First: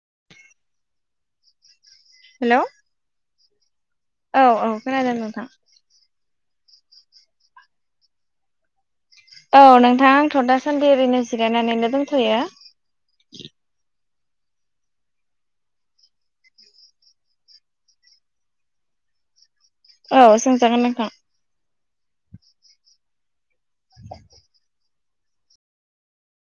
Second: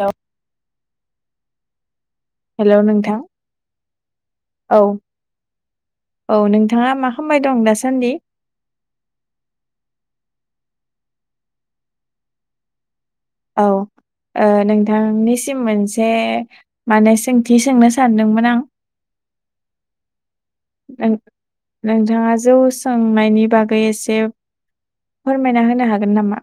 औ hello hello नोंथां औ औ खोनादों नोंथां। औ नोंथाङा मा खालामबाय दं दासान्दि औ नोंथां आंथ' दासान्दि ओरैनो जिरायनानैनो दोनथ'यो औ नोंथांनिसिम मोनसे माने सोंथि सोंनो सानदोंमोन आं औ सोंजागोन नोंथां नों नोंथाङा जौ सोंनायनि बागै एसे फोरमायना होनो हागोन नामा?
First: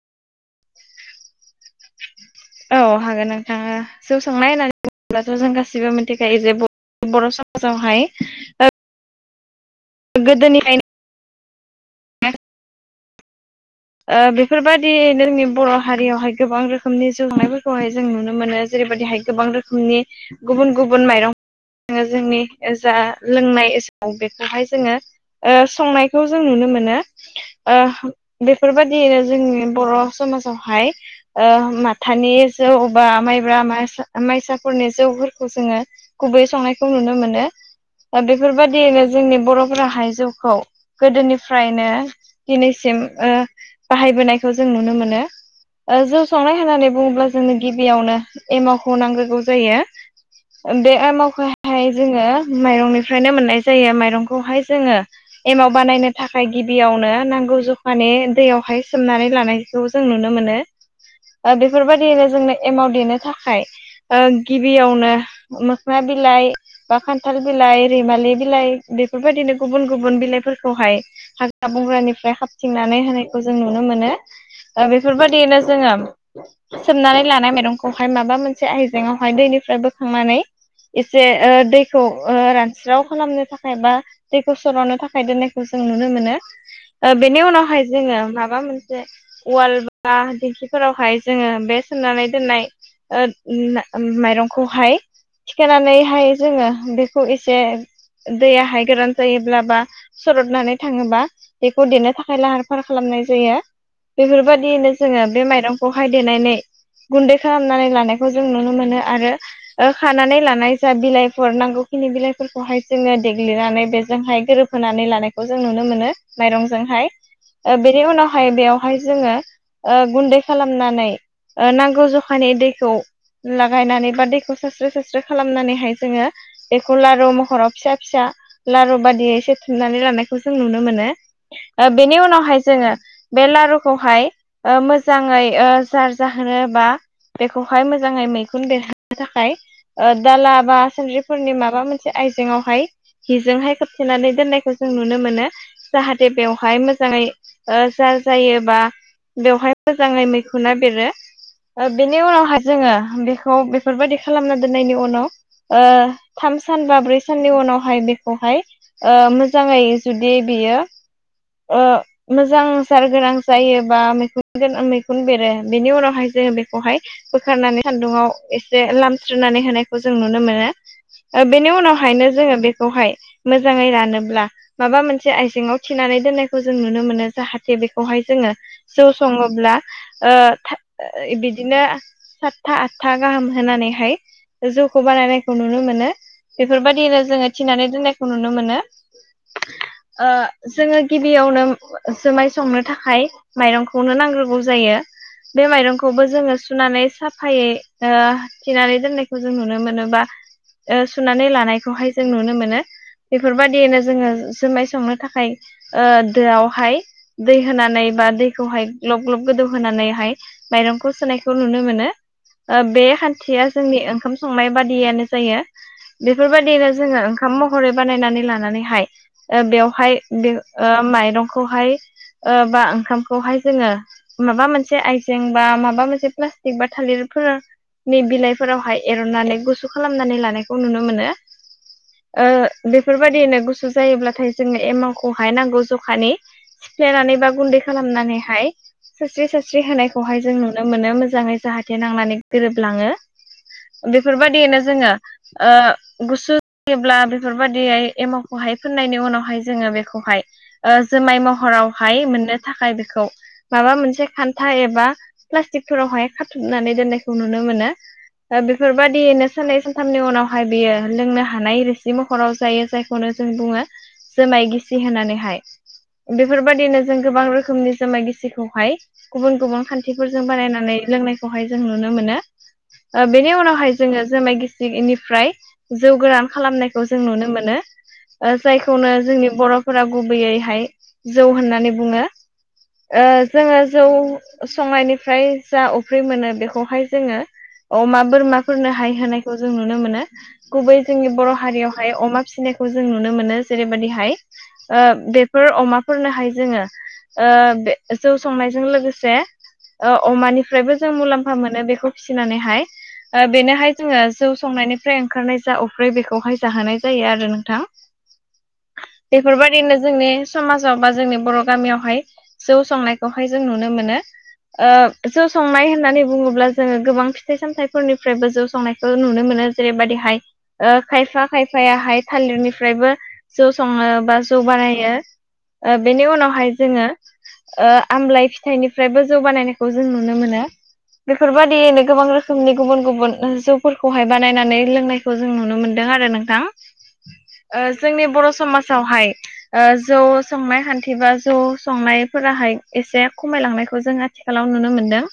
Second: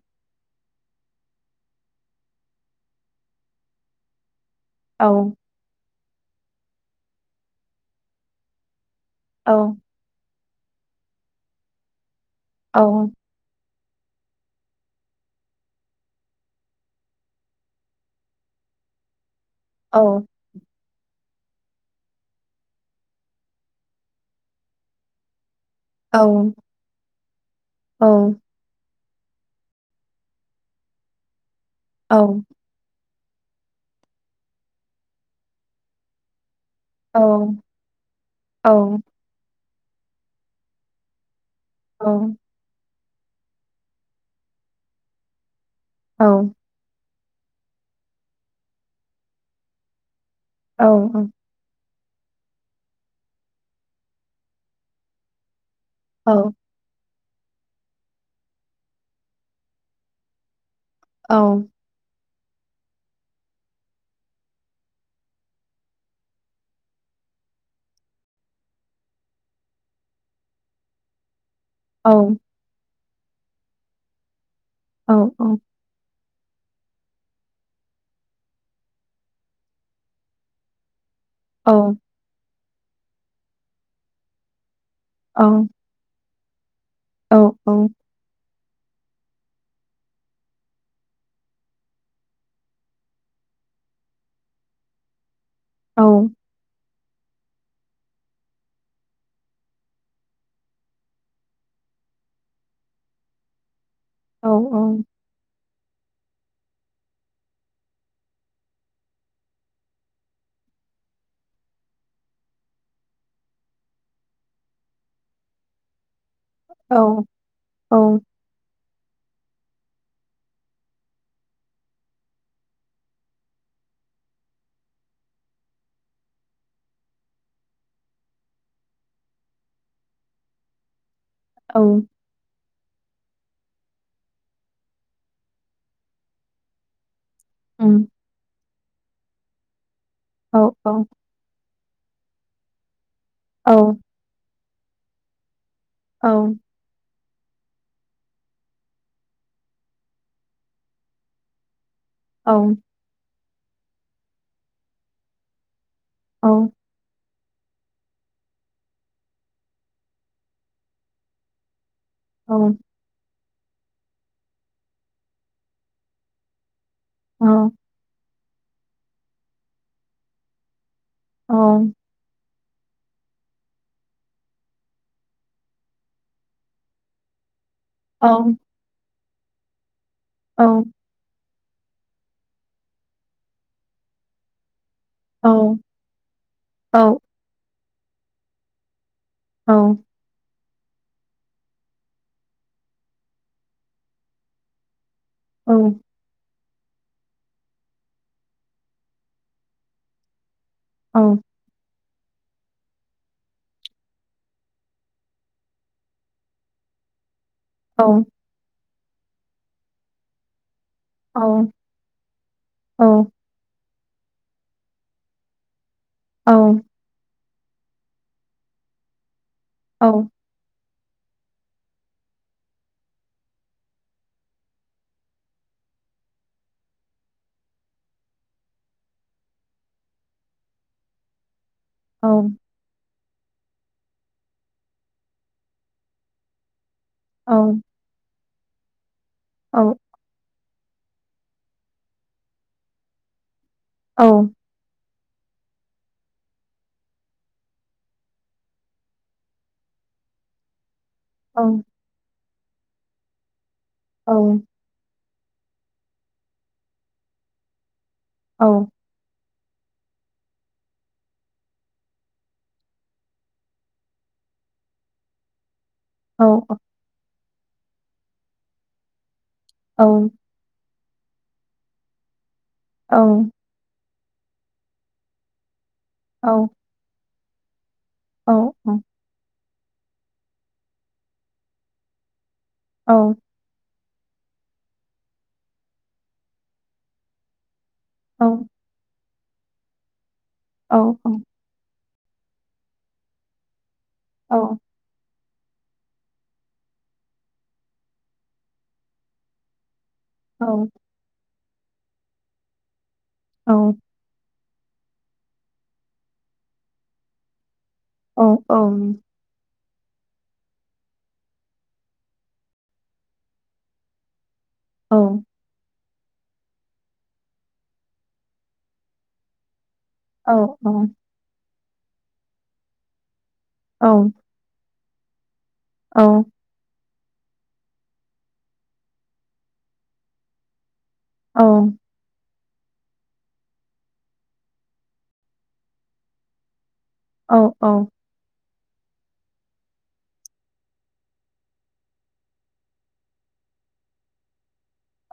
औ हागोन नोंथाङा आ जौ संनाय होननानै औ बुङोब्लाथ' जों गासिबो मिथिखायोे बर' समाजावहाय औ गोदोनिफ्रायायनो औ बेफोरबायदि जोंनि बर' हारियावहाय गोबां रोखोमनि जौनायफोरखौहाय जों नुनो मोनो जेरैबायदिहाय गोबां औ रोखोमनि गुबुन गुबुन माइरं जोंनि जा लोंनाय समाव बेखौहाय जोङो ओ औ संनायखौ जों नुनो मोनो ओ औ बेफोरबायादियैनो जोंनि बर' समाजावहाय ओ औ माथानि जौ बा माइब्रा माइसाफोरनि जौफोरखौ जोङो गुबै संनायखौ नुनो मोनो औ दा औ बेफोरबायादियैनो जोंनि बर'फोराहाय जौखौ गोदोनिफ्रायनो औ दिनैसिम ओ बाहायबोनायखौ जों नुनो मोनो। ओ जौ औ सावनाय होननानै बुङोब्ला जोंनो गिबियावनो एमावखौ नांग्रोगौ जायो। औ दे एमावखौ हायो जोङो माइरंनिफ्रायनो मोननाय जायो माइरंखौहाय जोङो एमाव बानायनो औ थाखाय गिबियावनो नांगौ जखानि दैयावहाय सोमनानै लानायखौ जों नुनो मोनो। ओ औ बेफोरबायादियैनो जोंनो एमाव देनो थाखाय ओ गिबियावनो मोखना बिलाइ बा खान्थाल बिलाइ, रैमालि बिलाइ बेफोरबायदिनो गुबुन गुबुन बिलाइफोरखौहाय हाग्रा हाग्रा बंग्रानिफ्राय खाबथिंनानै होनायखौ जों नुनो मोनो ओ औ औ बेफोरबायदियैनो जोङो सोमनानै लानाय माइरंखौहाय माबा मोनसे आइजेंआवहाय दैनिफ्राय बोखांनानै एसे ओ दैखौ ओ रानस्राव खालामनो थाखाय बा दैखौ सर'नो थाखाय दोननायखौ जों नुनो मोनो बेनि ओ उनावहाय जोङो माबा मोनसे [inaudible] उवाल बा दिंखिफोरावहाय जोङो बे सोमनानै दोननाय ओ उम ना माइरंखौहाय थिखोनानैहाय जोङो बेखौ एसे दैयाहाय गोरान जायोब्ला बा सरदनानै थाङोबा खौ देनो थाखाय लाहार-फाहार खालामनाय जायो बेफोरबायदियैनो औ जोङो बे माइरं हाय देनानै गुन्दै खालामनानै लानायखौ जों नुनो मोनो आरो ओ खानानै लानाय जा बिलाइफोर नांगौखिनि बिलाइफोरखौहाय जोङो देग्लिनानै बेजोंहाय गोरोब होनानै लानायखौ जों नुनो मोनो माइरंजोंहाय ओ औ बेनि उनाव बेवहाय जोङो ओ गुन्दै खालामनानै ओ नांगौ जखानि दैखौ लागायनानै बा दैखौ सास्रो सास्रो खालामनानैहाय जोङो बेखौ लारु महराव फिसा फिसा लारु बादियै एसे थुनानै लानायखौ जों नुनो मोनो। औ ओ बेनि उनावहाय जोङो बे लारुखौहाय ओ मोजाङै ओ जार जाहोनो बा बेखौहाय मोजाङै मैखुन बेरहोनो थाखाय ओ दाला बा सान्द्रि फोरनि माबा मोनसे आइजेंआवहाय सिजोंहाय खोबथेनानै दोननायखौ जों नुनो मोनो। जाहाथे बेवहाय मोजाङै ओ जार जायो बा बेवहाय मोजाङै मैखुना बेरो। ओ बेनि उनावहाय जोङो बेखौ बेफोरबायदि खालामना दोननायनि उनाव ओ थाम सान बा ब्रै साननि उनावहाय बेखौहाय ओ मोजाङै जुदि बियो ओ मोजां जार गोनां जायोबा मैखुन गोनां मैखुन बेरो बेनि उनावहाय जोङो बेखौहाय बोखारनानै सान्दुङाव एसे लामस्रोनानै होनायखौ जों नुनो मोनो ओ बेनि उनाव हायनो जोङो बेखौहाय मोजाङै रानोब्ला माबा मोनसे आइजेङाव थिनानै दोननायखौ जों नुनो मोनो जाहाथे बेखौहाय जोङो जौ सङोब्ला ओ थाद बिदिनो सातथा आठथा गाहाम होनानैहाय जौखौ बानायनायखौ नुनो मोनो बेफोरबायदिनो जोङो थिनानै दोननायखौ नुनो मोनो। औ। ओ जोङो गिबियावनो जुमाय संनो थाखाय माइरंखौनो नांग्रोगौ जायो। बे माइरंखौबो जोङो स सुनानै साफायै ओ थिनानै दोननायखौ जों नुनो मोनो बा ओ सुनानै लानायखौहाय जों नुनो मोनो बेफोरबायदियैनो जोङो जुमाय संनो थाखाय ओ दोआवहाय दै होनानै बा दै बेखौहाय ग्लब ग्लब गोदौ होनानैहाय माइरंखौ सोनायखौ नुनो मोनो ओ बे खान्थिया जोंनि ओंखाम संनाय बादियानो जायो बेफोरबायदिनो जोङो ओंखाम महरै बानायनानै लानानैहाय बेवहाय बे माइरंखौहाय बा ओंखामखौहाय जोङो माबा मोनसे आइजें बा माबा मोनसे प्लास्टिक बा थालिरफोर नि बिलाइफोरावहाय एरननानै गुसु खालामनानै लानायखौ नुनो मोनो ओ बेफोरबायदिनो गुसु जायोब्लाथाय जोङो एमाखौ हाय नांगौ जखानि सिफ्लेनानै बा गुन्दै खालामनानैहाय सोरस्रि सास्रि होनाय खौहाय जों नुनो मोनो मोजाङै जाहाथे नांनानै गोरोबलाङो बेफोरबादियैनो जोङो गुसुयोब्ला बेफोरबायदि एमावखौहाय फोननायनि उनावहाय जोङो बे खौहाय जुमाय महरावहाय मोननो थाखाय बेखौ माबा मोनसे मोनसे खान्था एबा प्लास्टिकफोरावहाय खाथुमनानै दोननायखौ नुनो मोनो दा बेफोरबायदियैनो साननै सानथामनि उनावहाय बियो लोंनो हानाय रोसि महराव जायो जायखौनो जों बुङो जुमाय गिसि होनानैहाय बेफोरबायदिनो जों गोबां रोखोमनि जुमाय गिसिखौहाय गुबुन गुबुन खान्थिफोरजों बानायनानै लोंनायखौहाय जों नुनो मोनो बेनि उनावहाय जोङो जुमाय गिसिनिफ्राय जौ गोरान खालामनायखौ जों नुनो मोनो जायखौनो जोंनि बर'फोरा गुबैयैहाय जौ होननानै बुङो जोङो जौ संनायनिफ्राय जा अफ्रि मोनो बेखौहाय जोङो अमा बोरमाफोरनो हाय होनायखौ जों नुनो मोनो गुबै जोंनि बर' हारियाव हाय अमा फिसिनायखौ जों नुनो मोनो जेरैबायाददिहाय औ बेफोर अमाफोरनोहाय जोङो बे जौ संनायजों लोगोसे अमानिफ्रायबो जों मुलाम्फा मोनो बेखौ फिसिनानैहाय बेनोहाय जोङो जौ संनायनिफ्राय ओंखारनाय जा अफ्रि बेखौहाय जाहोनाय जायो आरो नोंथां औ औ बेफोरबायदिनो जोंनि समाजाव बा जोंनि बर' गामियावहाय जौ संनायखौहाय जों नुनो मोनो जौ संनाय होननानै बुङोब्ला जोङो गोबां फिथाइ सामथाइफोरनिफ्रायबो जौ संनायखौ नुनो मोनो जेरैबायदि हाय खायफा खायफायाहाय थालिरनिफ्रायबो जौ सङो बा जौ बानायो बेनि उनावहाय जोङो आमलाय फिथाइनिफ्रायबो जौ बानायनायखौ जों नुनो मोनो बेफोरबायदियैनो गोबां रोखोम रोखोमनि गुबुन गुबुन जौफोरखौहाय बानायनानै लोंनायखौ जों नुनो मोनदों आरो नोंथां जोंनि बर' समाजावहाय जौ संनाय खान्थि बा जौ संनायफोराहाय एसे खमायलांनायखौ जोङो आथिखालाव नुनो मोनदों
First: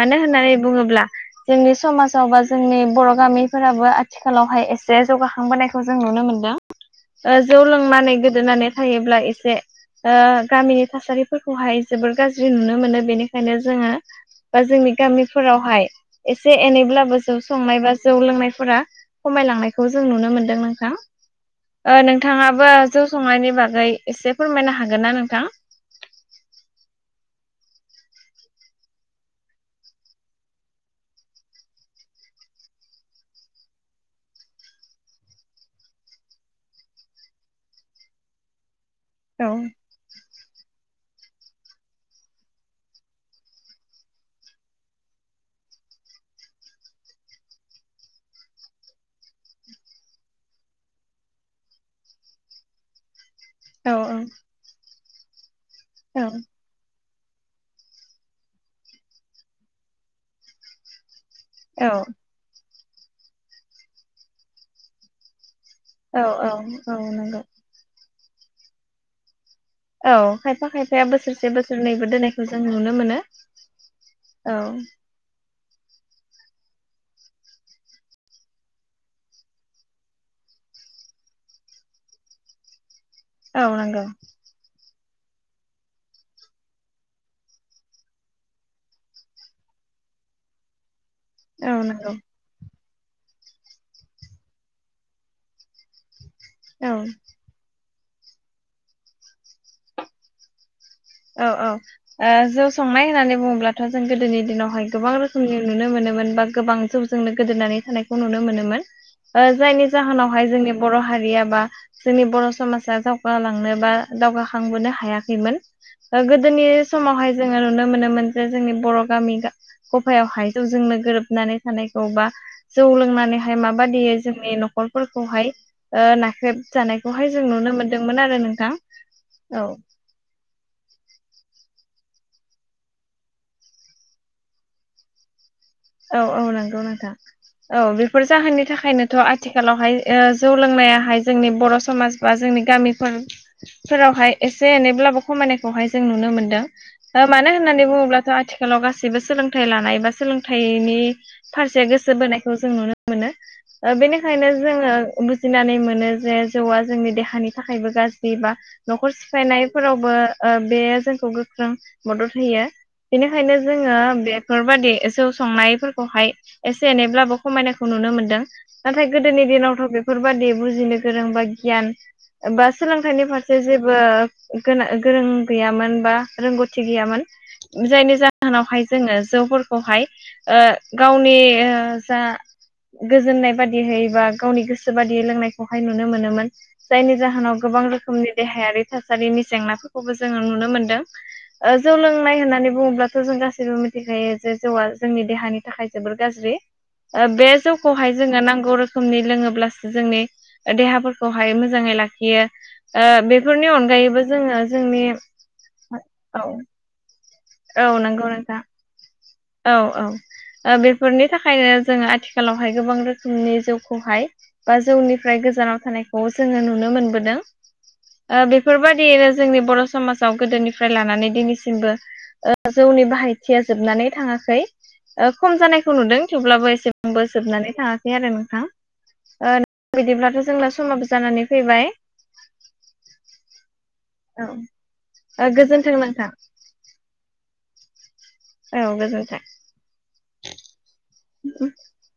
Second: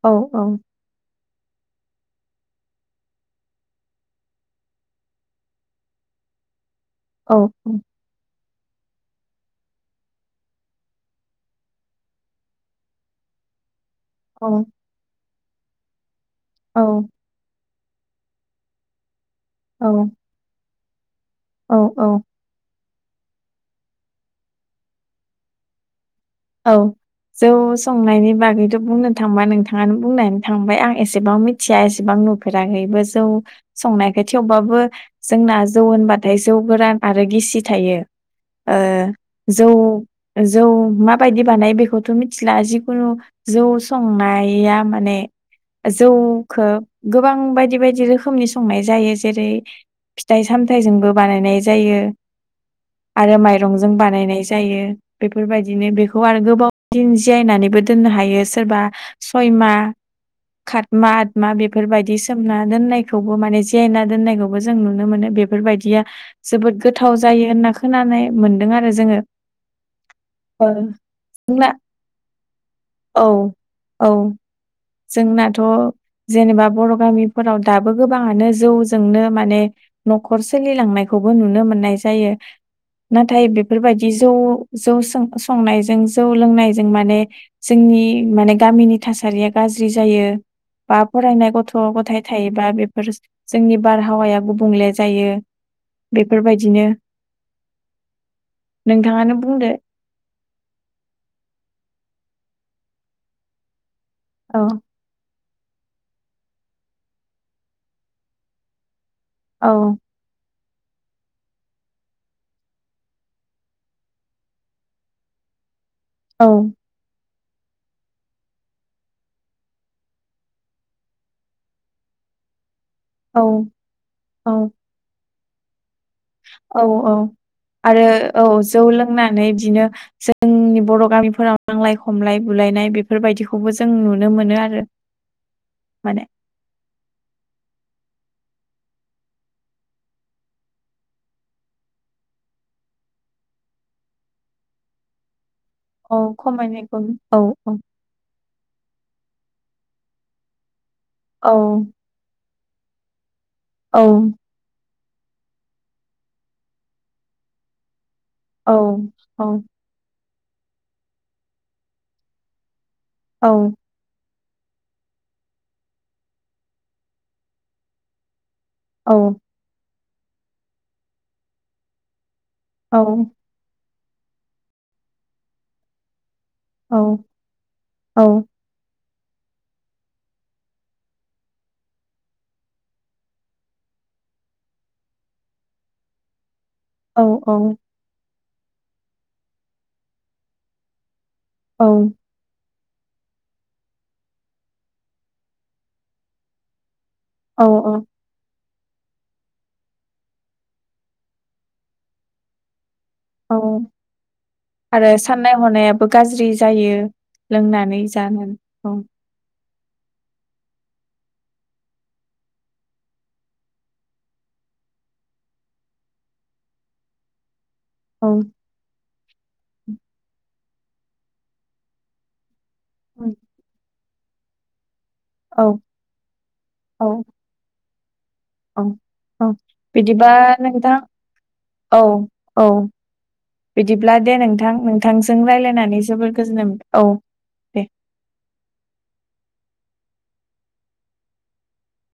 मानो होननानै बुङोब्ला जोंनि समाजाव बा जोंनि बर' गामिफोराबो आथिखालावहाय एसे जौगाखांबोनायखौ जों नुनो मोनदों औ ओ जौ लोंनानै गोदोनानै थायोब्ला एसे गामिनि थासारिफोरखौहाय जोबोर गाज्रि नुनो मोनो बेनिखायनो जोङो औ बा जोंनि गामिफोरावहाय एसे औ एनैब्लाबो जौ संनाय बा जौ लोंनायफोरा खमायलांनायखौ औ जों नुनो मोनदों औ नोंथां नों औ नोंथाङाबो जौ संनायनि बागै एसे फोरमायनो हागोन ना नोंथां औ जौ संनायनि बागैथ' बुंनो थांबा नोंथाङानो बुंनानै थांबाय आं एसेबां मि थिया एसेबां नुफेराखैबो जौ संनायखौ थेवबाबो जोंना जौ होनबाथाय जौ गोरान आरो गिसि थायो औ जौ जौ मा बायदि बानाय बेखौथ' मिथिला जिखुनु जौ संनाया माने जौखौ गोबां बायदि बायदि रोखोमनि संनाय जायो जेरै फिथाइ सामथाइजोंबो बानायनाय जायो। आरो औ माइरंजों बानायनाय जायो। बेफोरबायदिनो बेखौ औ आरो गोबाव दिन जिरायनानैबो दोननो हायो सोरबा सयमा खातमा मा औ बेफोरबायदि सोमना दोननायखौबो माने जेना दोननायखौबो जों नुनो मोनो बे बेफोरबायदिया औ औ जोबोद औ गोथाव नंगौ जायो होनना खोनानाय मोनदों आरो जोङो। औ खायफा ओ खायफाया बोसोर से जोंना बोसोरनैबो दोननायखौ जों नुनो मोनो औ औ औ। जोंनाथ' जेनेबा बर' गामिफोराव दाबो गोबाङानो जौजोंनो माने न'खर सोलिलांनायखौबो नुनो मोननाय जायो। नाथाय औ नंगौ बेफोरबायदि जौ जौ संनाय जों जौ लोंनायजों माने जोंनि माने गामिनि थासारिया गाज्रि जायो। बा फरायनाय गथ' औ नंगौ गथाय थायोबा बेफोर जोंनि बारहावाया गुबुंले जायो। बेफोरबायदिनो औ नोंथाङानो बुंदो। औ औ। जौ संनाय होननानै बुङोब्लाथ' जों गोदोनि औ दिनावहाय गोबां रो खोम नुनो मोनोमोन बा गोबां जौजोंनो गोदोनानै थानायखौ नुनो मोनोमोन। औ जायनि जाहोनावहाय जोंनि बर' हारिया बा जोंनि बर' समाजा दावगालांनो बा दावगाखांबोनो हायाखैमोन। औ गोदोनि समावहाय जोङो नुनो मोनोमोन जे जोंनि बर' गामि गफायाव हायजौजोंनो गोरोबनानै थानायखौ बा जौ औ लोंनानैहाय माबादि जोंनि औ नखफोरखौहाय ओ ना औ औ आरो औ नोंथां जौ लोंनानै औ बिदिनो ज जोंनि बर' गामिफोराव नांलाय खमलाय बुलायनाय बेफोरबायदिखौबो जों नुनो मोनो आरो। [inaudible] औ औ नंगौ नोंथां। औ बेफोर जाहोननि थाखायनोथ' आथिखालावहाय जौ लोंनायाहाय जोंनि बर' समाज बा जोंनि गामिफोरफोरावहाय एसे एनैब्लाबो खमायनायखौहाय जों औ नुनो खमायनायखौ मोनदों औ मानो। औ होननानै बुङोब्लाथ' आथि खालाव गासैबो सोलोंथाइ लानाय एबा सोलोंथाइनि औ फारसे गोसो बोनायखौ जों नुनो मोनो। औ बेनिखायनो जोङो बुजिनानै मोनो जे जौआ जोंनि देहानि थाखायबो गाज्रि बा न'खर सिफायनाय फोरावबो बे जोंखौ गोख्रों मदद होयो। बेनिखायनो जोङो बे बेफोरबायदि जौ संनायफोरखौहाय एसे एनैब्लाबो खमायनायखौ नुनो मोनदों। नाथाय गोदोनि दिनावथ' बेफोरबादि बुजिनो गोरोंबा गियान बा सोलोंथाइनि फारसे जे जेबो गोना गोरों गैयामोन बा रोंगौ थि गैयामोन। जायनि जाहोनावहाय जोङो जौफोरखौहाय गावनि जा गोजोननाय बादियै बा गावनि गोसो बादियै लोंनायखौहाय नुनो मोनोमोन। जायनि जाहोनाव गोबां रोखोमनि देहायारि थासारिनि जेंनाफोरखौबो जोङो नुनो मोनदों। जौ लोंनाय होननानै बुङोब्लाथ' जों गासैबो मिथिखायो जे जौआ जोंनि देहानि थाखाय जोबोर गाज्रि बे औ जौखौहाय जोङो नांगौ रोखोमनि लोङोब्लासो जोंनि देहाफोरखौहाय मोजाङै लाखियो। ओ बे औ आरो साननाय हनायाबो औ गाज्रि जायो। औ लोंनानै नंगौ जागोन नोंथां औ। औ औ बेफोरनि थाखायनो जोङो आथिखालावहाय गोबां रोखोमनि जिउखौहाय बा जौनिफ्राय गोजानाव थानायखौ जोङो नुनो मोनबोदों। औ बेफोरबायदियैनो जोंनि बर' समाजाव गोदोनिफ्राय लानानै दिनैसिमबो जौनि बाहायथिया जोबनानै थाङाखै। औ खम जानायखौ नुदों थेवब्लाबो औ एसेबो जोबनानै थाङाखै आरो नों औ औ बिदिबा जोंना नोंथां समाबो जानानै फैबाय औ। औ बिदिब्ला दे नोंथां ओ नोंथांजों गोजोन्थों रायलायनानै नोंथां जोबोर गोजोननाय मोनदों औ दे औ गोजोनथों